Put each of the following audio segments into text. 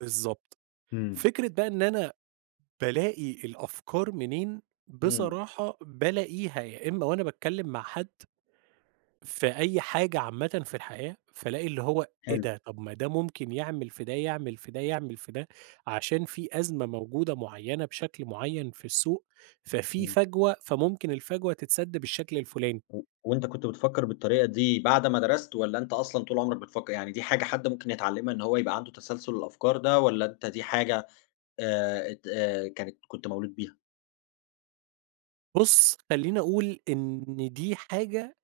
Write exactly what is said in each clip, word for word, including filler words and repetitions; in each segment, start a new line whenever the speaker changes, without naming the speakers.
بالضبط.
إمم.
فكرة بقى إن أنا بالاقي الأفكار منين،
إمم.
بصراحة بالاقيها يا إمّا وأنا باتكلّم مع حد في أي حاجة عامةً في الحياة، فالاقي اللي هو إيه
حلو.
ده! طب ما ده ممكن يعمل في ده، يعمل في ده، يعمل في ده، عشان في أزمة موجودة معيّنة بشكل معيّن في السوق، ففي
إمم.
فَجوة فممكن الفَجوة تتسَد بالشكل الفُلاني.
و وأنت كنت بتفكّر بالطريقة دي بعد ما درست والّا أنت أصلًا طول عُمرك بتفكّر؟ يعني دي حاجة حد ممكن يتعلّمها إن هو يبقى عنده تسلسل الأفكار ده والّا أنت دي حاجة آآ اد آآ كانت كنت مولود بيها؟
بُص، خلّيني أقول إن دي حاجة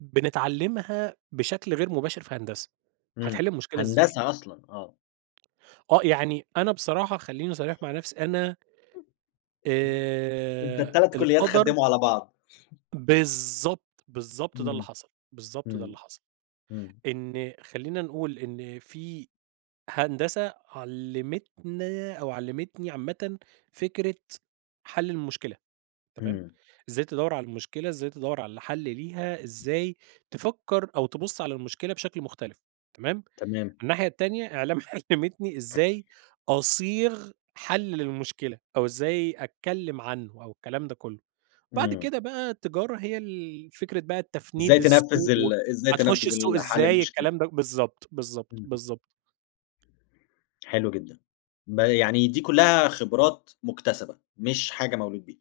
بنتعلّمها بشكل غير مباشر في هندسة،
إمم.
هتحِل المشكلة ازاي؟
هندسة أصلًا آه.
آه. يعني أنا بصراحة خلّيني صريح مع نفسي، أنا
أنت
آآ
التَلَت كُلّيات
القدر
خدّموا على بعض.
بالضبط، بالضبط ده اللي
إمم.
حصل. بالضبط ده
إمم.
اللي حصل.
إمم.
إن خلّينا نقول إن في هندسة علّمتنا أو علّمتني عامةً فكرة حَل المشكلة، تمام؟
إمم.
إزاي تدوّر على المشكلة، إزاي تدوّر على حَل ليها، إزاي تفكّر أو تبُص على المشكلة بشكل مختلف، تمام؟
تمام.
الناحية التانية إعلام علّمتني إزاي أصيغ حَل للمشكلة أو إزاي أتكلّم عنّه أو الكلام ده كُلّه. بعد
إمم.
كده بقى تجارة هي ال فكرة بقى
إزاي
التفنيد
تنفّذ
السوق و
ال إزاي
هتخُش
تنفّذ ال
السوق
حَل
إزاي
المشكلة.
الكلام ده بالضبط، بالضبط،
إمم، إمم.
بالضبط.
حلو جدًا. بقى يعني دي كُلّها خبرات مُكتسبة مش حاجة مولود بيه